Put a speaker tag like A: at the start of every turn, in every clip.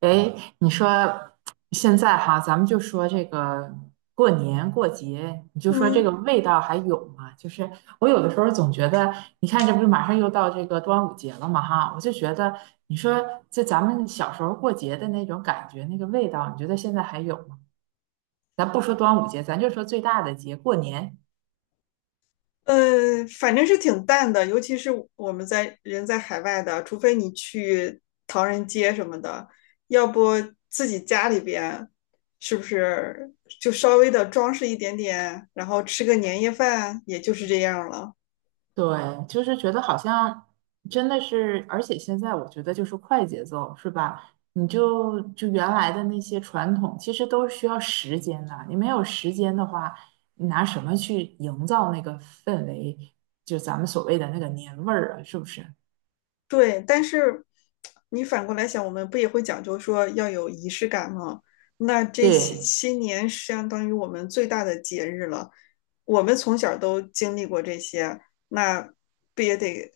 A: 哎，你说现在哈，咱们就说这个过年过节，你就说这个
B: 嗯，
A: 味道还有吗？就是我有的时候总觉得，你看这不是马上又到这个端午节了嘛哈，我就觉得，你说就咱们小时候过节的那种感觉，那个味道，你觉得现在还有吗？咱不说端午节，咱就说最大的节，过年。
B: 反正是挺淡的，尤其是我们在人在海外的，除非你去唐人街什么的，要不自己家里边是不是就稍微的装饰一点点，然后吃个年夜饭，也就是这样了。
A: 对，就是觉得好像真的是，而且现在我觉得就是快节奏，是吧？你就原来的那些传统，其实都是需要时间的。你没有时间的话，你拿什么去营造那个氛围？就咱们所谓的那个年味儿啊，是不是？
B: 对，但是你反过来想，我们不也会讲究说要有仪式感吗？那这些
A: 对，
B: 新年相当于我们最大的节日了，我们从小都经历过这些，那不也得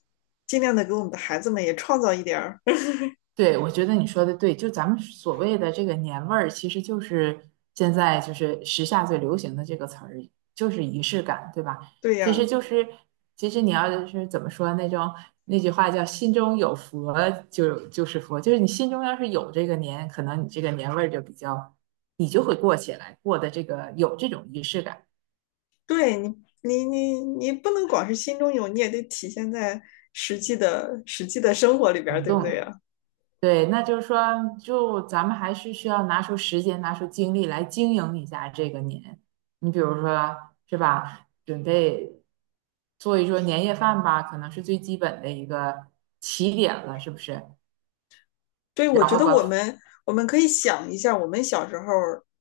B: 尽量的给我们的孩子们也创造一点儿？
A: 对，我觉得你说的对，就咱们所谓的这个年味儿，其实就是现在就是时下最流行的这个词儿，就是仪式感，对吧？
B: 对
A: 其实
B: 呀，
A: 就是，其实你要是怎么说那种那句话叫"心中有佛就是佛”，就是你心中要是有这个年，可能你这个年味儿就比较，你就会过起来，过的这个有这种仪式感，
B: 对你，你不能光是心中有，你也得体现在实际的生活里边儿，
A: 灵
B: 对不
A: 动
B: 对
A: 了。
B: 呀？
A: 对，那就是说，就咱们还是需要拿出时间、拿出精力来经营一下这个年。你比如说，是吧？准备做一桌年夜饭吧，可能是最基本的一个起点了，是不是？
B: 对，我
A: 然
B: 觉
A: 后
B: 得我
A: 把
B: 们我们可以想一下，我们小时候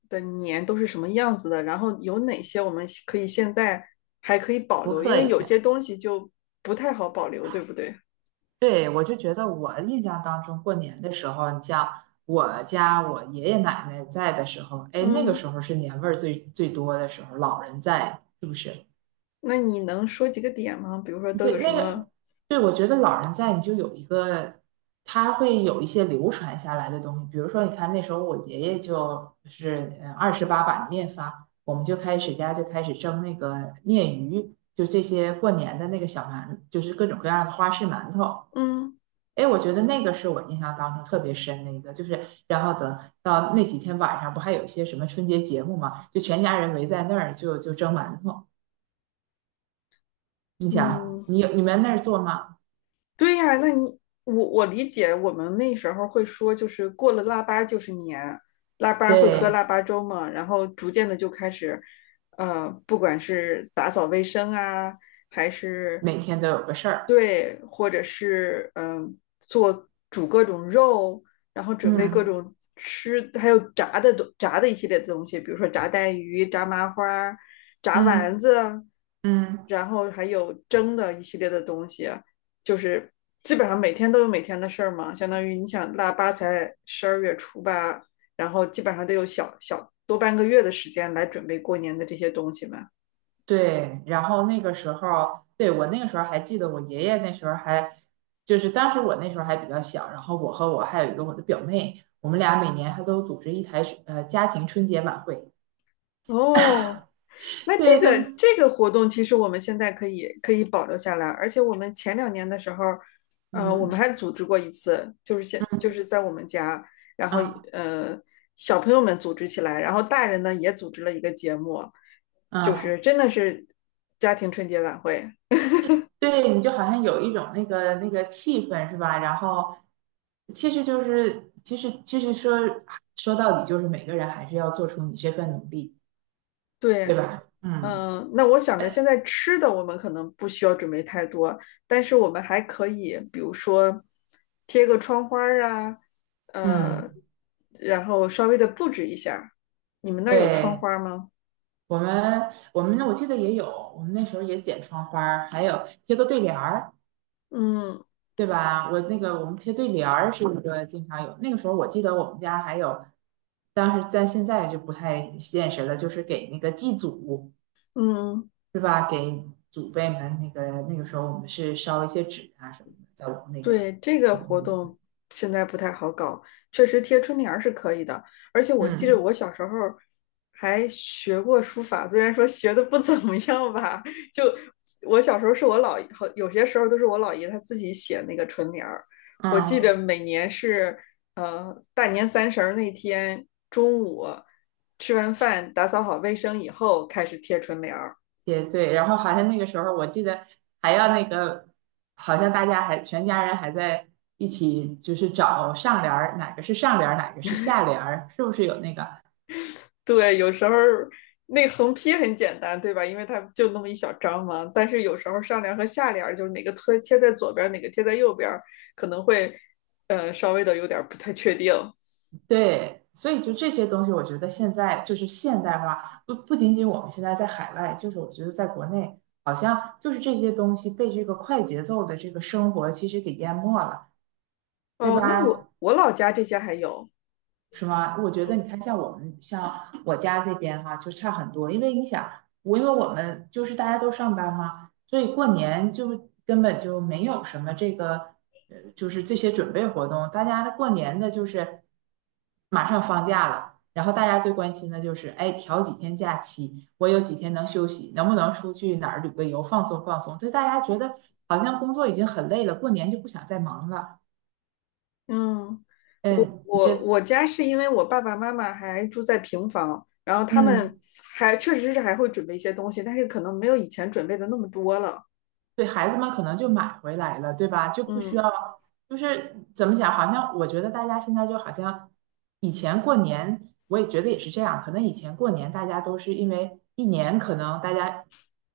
B: 的年都是什么样子的，然后有哪些我们可以现在还可以保
A: 复
B: 留，因
A: 刻
B: 为
A: 一
B: 有
A: 下。
B: 些东西就不太好保留，对不对？
A: 对，我就觉得我印象当中过年的时候，你像我家我爷爷奶奶在的时候，哎，那个
B: 嗯，
A: 时候是年味儿最最多的时候，老人在，是不是？
B: 那你能说几个点吗？比如说都
A: 对，
B: 有什
A: 那
B: 么？
A: 个，对，我觉得老人在，你就有一个，他会有一些流传下来的东西。比如说，你看那时候我爷爷就是28把面发，我们就开始家就开始蒸那个面鱼，就这些过年的那个小馒，就是各种各样的花式馒头。
B: 嗯
A: 哎，我觉得那个是我印象当中特别深的一个，就是然后等到那几天晚上，不还有一些什么春节节目嘛，就全家人围在那儿就蒸馒头。你想，
B: 嗯，
A: 你们那儿做吗？
B: 对呀，啊那你我理解，我们那时候会说，就是过了腊八就是年，腊八会喝腊
A: 对，
B: 八粥嘛，然后逐渐的就开始，不管是打扫卫生啊，还是
A: 每天都有个事儿。
B: 对，或者是嗯、煮各种肉，然后准备各
A: 嗯
B: 种吃，还有炸的一系列的东西，比如说炸带鱼、炸麻花炸
A: 嗯
B: 丸子，
A: 嗯，
B: 然后还有蒸的一系列的东西。就是基本上每天都有每天的事儿嘛，相当于你想腊八才十二月初八，然后基本上都有多半个月的时间来准备过年的这些东西嘛。
A: 对。然后那个时候，对，我那个时候还记得，我爷爷那时候还，就是当时我那时候还比较小，然后我和我还有一个我的表妹，我们俩每年还都组织一台家庭春节晚会。
B: 哦，那这
A: 对，就
B: 个活动其实我们现在可以保留下来，而且我们前两年的时候，我们
A: 嗯
B: 还组织过一次，就是就是在我们家，然后
A: 啊
B: 呃小朋友们组织起来，然后大人呢也组织了一个节目，就
A: 嗯，
B: 是真的是家庭春节晚会。
A: 对，你就好像有一种那个那个气氛是吧？然后其实说到底就是每个人还是要做出你这份努力，
B: 对，
A: 对吧？嗯。
B: 嗯，那我想着现在吃的我们可能不需要准备太多，但是我们还可以，比如说贴个窗花儿啊，
A: 嗯，
B: 呃，然后稍微的布置一下。你们那儿有窗
A: 对，
B: 花吗？
A: 我们那我记得也有，我们那时候也剪窗花儿还有贴个对联儿，
B: 嗯
A: 对吧？我那个我们贴对联儿是一个经常有，那个时候我记得我们家还有，但是在现在就不太现实了，就是给那个祭祖，
B: 嗯。
A: 是吧？给祖辈们那个那个时候我们是烧一些纸啊什么的，在我们那个
B: 对，这个
A: 我
B: 活
A: 们
B: 动现在不太好搞，确实贴春联儿是可以的。而且我记得
A: 嗯
B: 我小时候还学过书法，虽然说学的不怎么样吧，就我小时候是我姥爷，好有些时候都是我姥爷他自己写那个春联儿。我记得
A: 嗯。
B: 每年是大年三十儿那天中午吃完饭，打扫好卫生以后开始贴春联儿。
A: 也对，然后好像那个时候我记得还要那个，好像大家还全家人还在一起，就是找上联儿，哪个是上联儿，哪个是下联儿，是不是有那个？
B: 对，有时候那横批很简单，对吧？因为它就那么一小张嘛。但是有时候上联和下联就是哪个贴在左边哪个贴在右边可能会稍微的有点不太确定。
A: 对，所以就这些东西，我觉得现在就是现代化，不仅仅我们现在在海外，就是我觉得在国内，好像就是这些东西被这个快节奏的这个生活其实给淹没了，对
B: 哦，那
A: 吧？
B: 我老家这些还有，
A: 是吗？我觉得
B: 嗯
A: 你看，像我们像我家这边哈，就差很多。因为你想，我因为我们就是大家都上班嘛，所以过年就根本就没有什么这个，就是这些准备活动。大家的过年的就是马上放假了，然后大家最关心的就是，哎，调几天假期，我有几天能休息，能不能出去哪儿旅个游放松放松？就大家觉得好像工作已经很累了，过年就不想再忙了。
B: 嗯，我
A: 嗯，你
B: 我
A: 这
B: 我家是因为我爸爸妈妈还住在平房，然后他
A: 嗯。
B: 们还确实是还会准备一些东西，但是可能没有以前准备的那么多了。
A: 对孩子们可能就买回来了，对吧？就不需
B: 嗯
A: 要，就是怎么讲？好像我觉得大家现在就好像以前过年，我也觉得也是这样。可能以前过年大家都是因为一年可能大家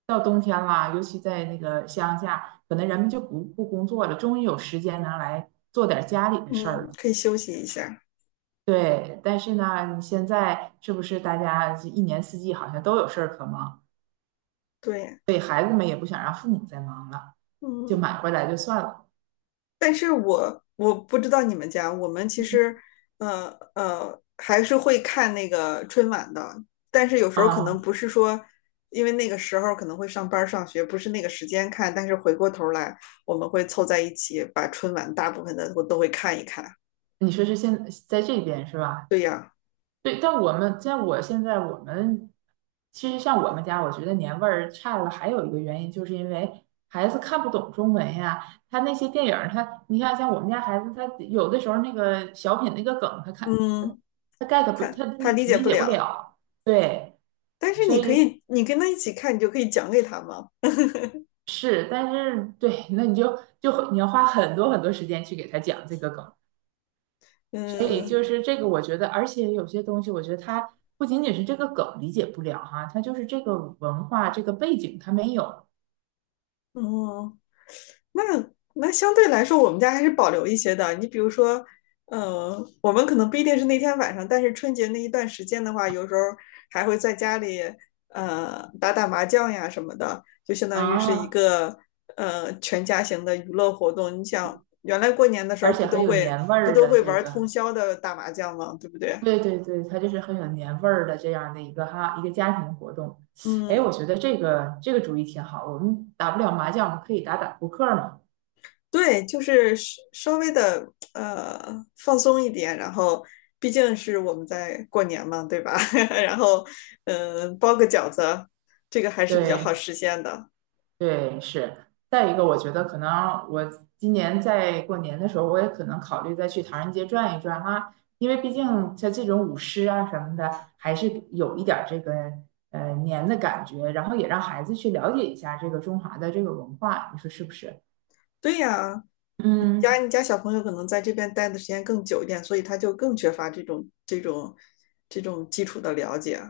A: 到冬天啦，尤其在那个乡下，可能人们就不工作了，终于有时间拿来做点家里的事儿
B: 嗯，
A: 了。
B: 可以休息一下。
A: 对，但是呢，你现在是不是大家一年四季好像都有事儿可忙，
B: 对，
A: 所以孩子们也不想让父母再忙了，就
B: 嗯。
A: 买回来就算了。
B: 但是我不知道你们家，我们其实呃还是会看那个春晚的，但是有时候可
A: 啊，
B: 能不是说，因为那个时候可能会上班上学，不是那个时间看，但是回过头来我们会凑在一起，把春晚大部分的我都会看一看。
A: 你说是现在这边是吧？
B: 对呀，
A: 对，但我们其实像我们家，我觉得年味儿差了，还有一个原因就是因为孩子看不懂中文呀。他那些电影儿他你看像我们家孩子，他有的时候那个小品那个梗，他看
B: 嗯，
A: 他 get 不，
B: 他
A: 他就
B: 他理解
A: 理
B: 不
A: 解不
B: 了，
A: 了。对，
B: 但是
A: 所
B: 你可
A: 以
B: 以，你跟他一起看，你就可以讲给他嘛。
A: 是，但是对，那你就你要花很多很多时间去给他讲这个梗。所以
B: 嗯
A: 就是这个，我觉得，而且有些东西，我觉得它不仅仅是这个梗理解不了哈，它就是这个文化这个背景它没有
B: 嗯，那那相对来说，我们家还是保留一些的。你比如说，我们可能不一定是那天晚上，但是春节那一段时间的话，有时候还会在家里打打麻将呀什么的，就相当于是一
A: 啊，
B: 个全家型的娱乐活动。你想，原来过年的时
A: 而
B: 候
A: 且很有年味
B: 不
A: 儿
B: 都
A: 的
B: 会
A: 这
B: 玩
A: 个，
B: 通宵的打麻将吗？对不对？
A: 对对对，它就是很有年味儿的这样的一个哈一个家庭活动。哎，
B: 嗯，
A: 我觉得这个主意挺好，我们打不了麻将，我们可以打打扑克嘛。
B: 对，就是稍微的放松一点，然后毕竟是我们在过年嘛，对吧？然后嗯、包个饺子，这个还是比较好
A: 对，
B: 实现的。
A: 对，是。再一个，我觉得可能我今年在过年的时候，我也可能考虑再去唐人街转一转哈，因为毕竟像这种舞狮啊什么的，还是有一点儿这个年的感觉，然后也让孩子去了解一下这个中华的这个文化，你说是不是？
B: 对呀，
A: 嗯，
B: 你家小朋友可能在这边待的时间更久一点，所以他就更缺乏这种这种基础的了解。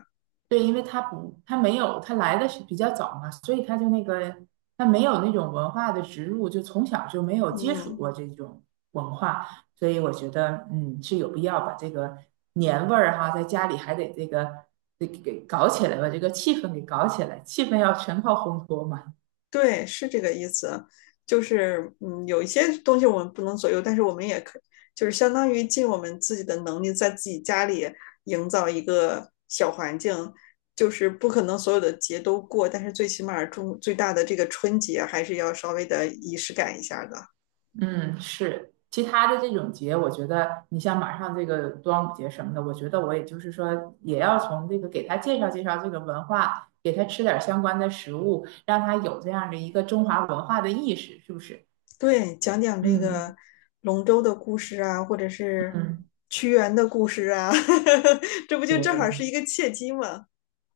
A: 对，因为他不，他没有，他来的是比较早嘛，所以他就那个，他没有那种文化的植入，就从小就没有接触
B: 嗯。
A: 过这种文化，所以我觉得，嗯，是有必要把这个年味儿哈，在家里还得这个，得给搞起来，把这个气氛给搞起来，气氛要全靠烘托嘛。
B: 对，是这个意思，就是嗯，有一些东西我们不能左右，但是我们也可，就是相当于尽我们自己的能力，在自己家里营造一个小环境，就是不可能所有的节都过，但是最起码中最大的这个春节还是要稍微的仪式感一下的。
A: 嗯，是。其他的这种节，我觉得你像马上这个端午节什么的，我觉得我也就是说，也要从这个给他介绍介绍这个文化，给他吃点儿相关的食物，让他有这样的一个中华文化的意识，是不是？
B: 对，讲讲这个
A: 嗯
B: 龙舟的故事啊，或者是
A: 嗯，
B: 屈原的故事啊，这不就正好是一个契机吗？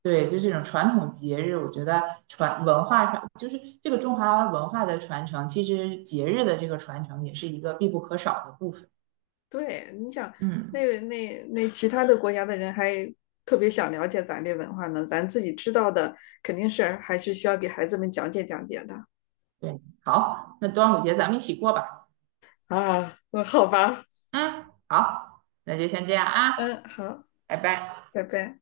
A: 对，就这种传统节日，我觉得传文化上，就是这个中华文化的传承，其实节日的这个传承也是一个必不可少的部分。
B: 对，你想，
A: 嗯，
B: 那其他的国家的人还特别想了解咱这文化呢，咱自己知道的肯定是还是需要给孩子们讲解讲解的
A: 对，好，那端午节咱们一起过吧。
B: 啊。那好吧，
A: 嗯，好，那就先这样啊，
B: 嗯，好，
A: 拜拜。
B: 拜拜。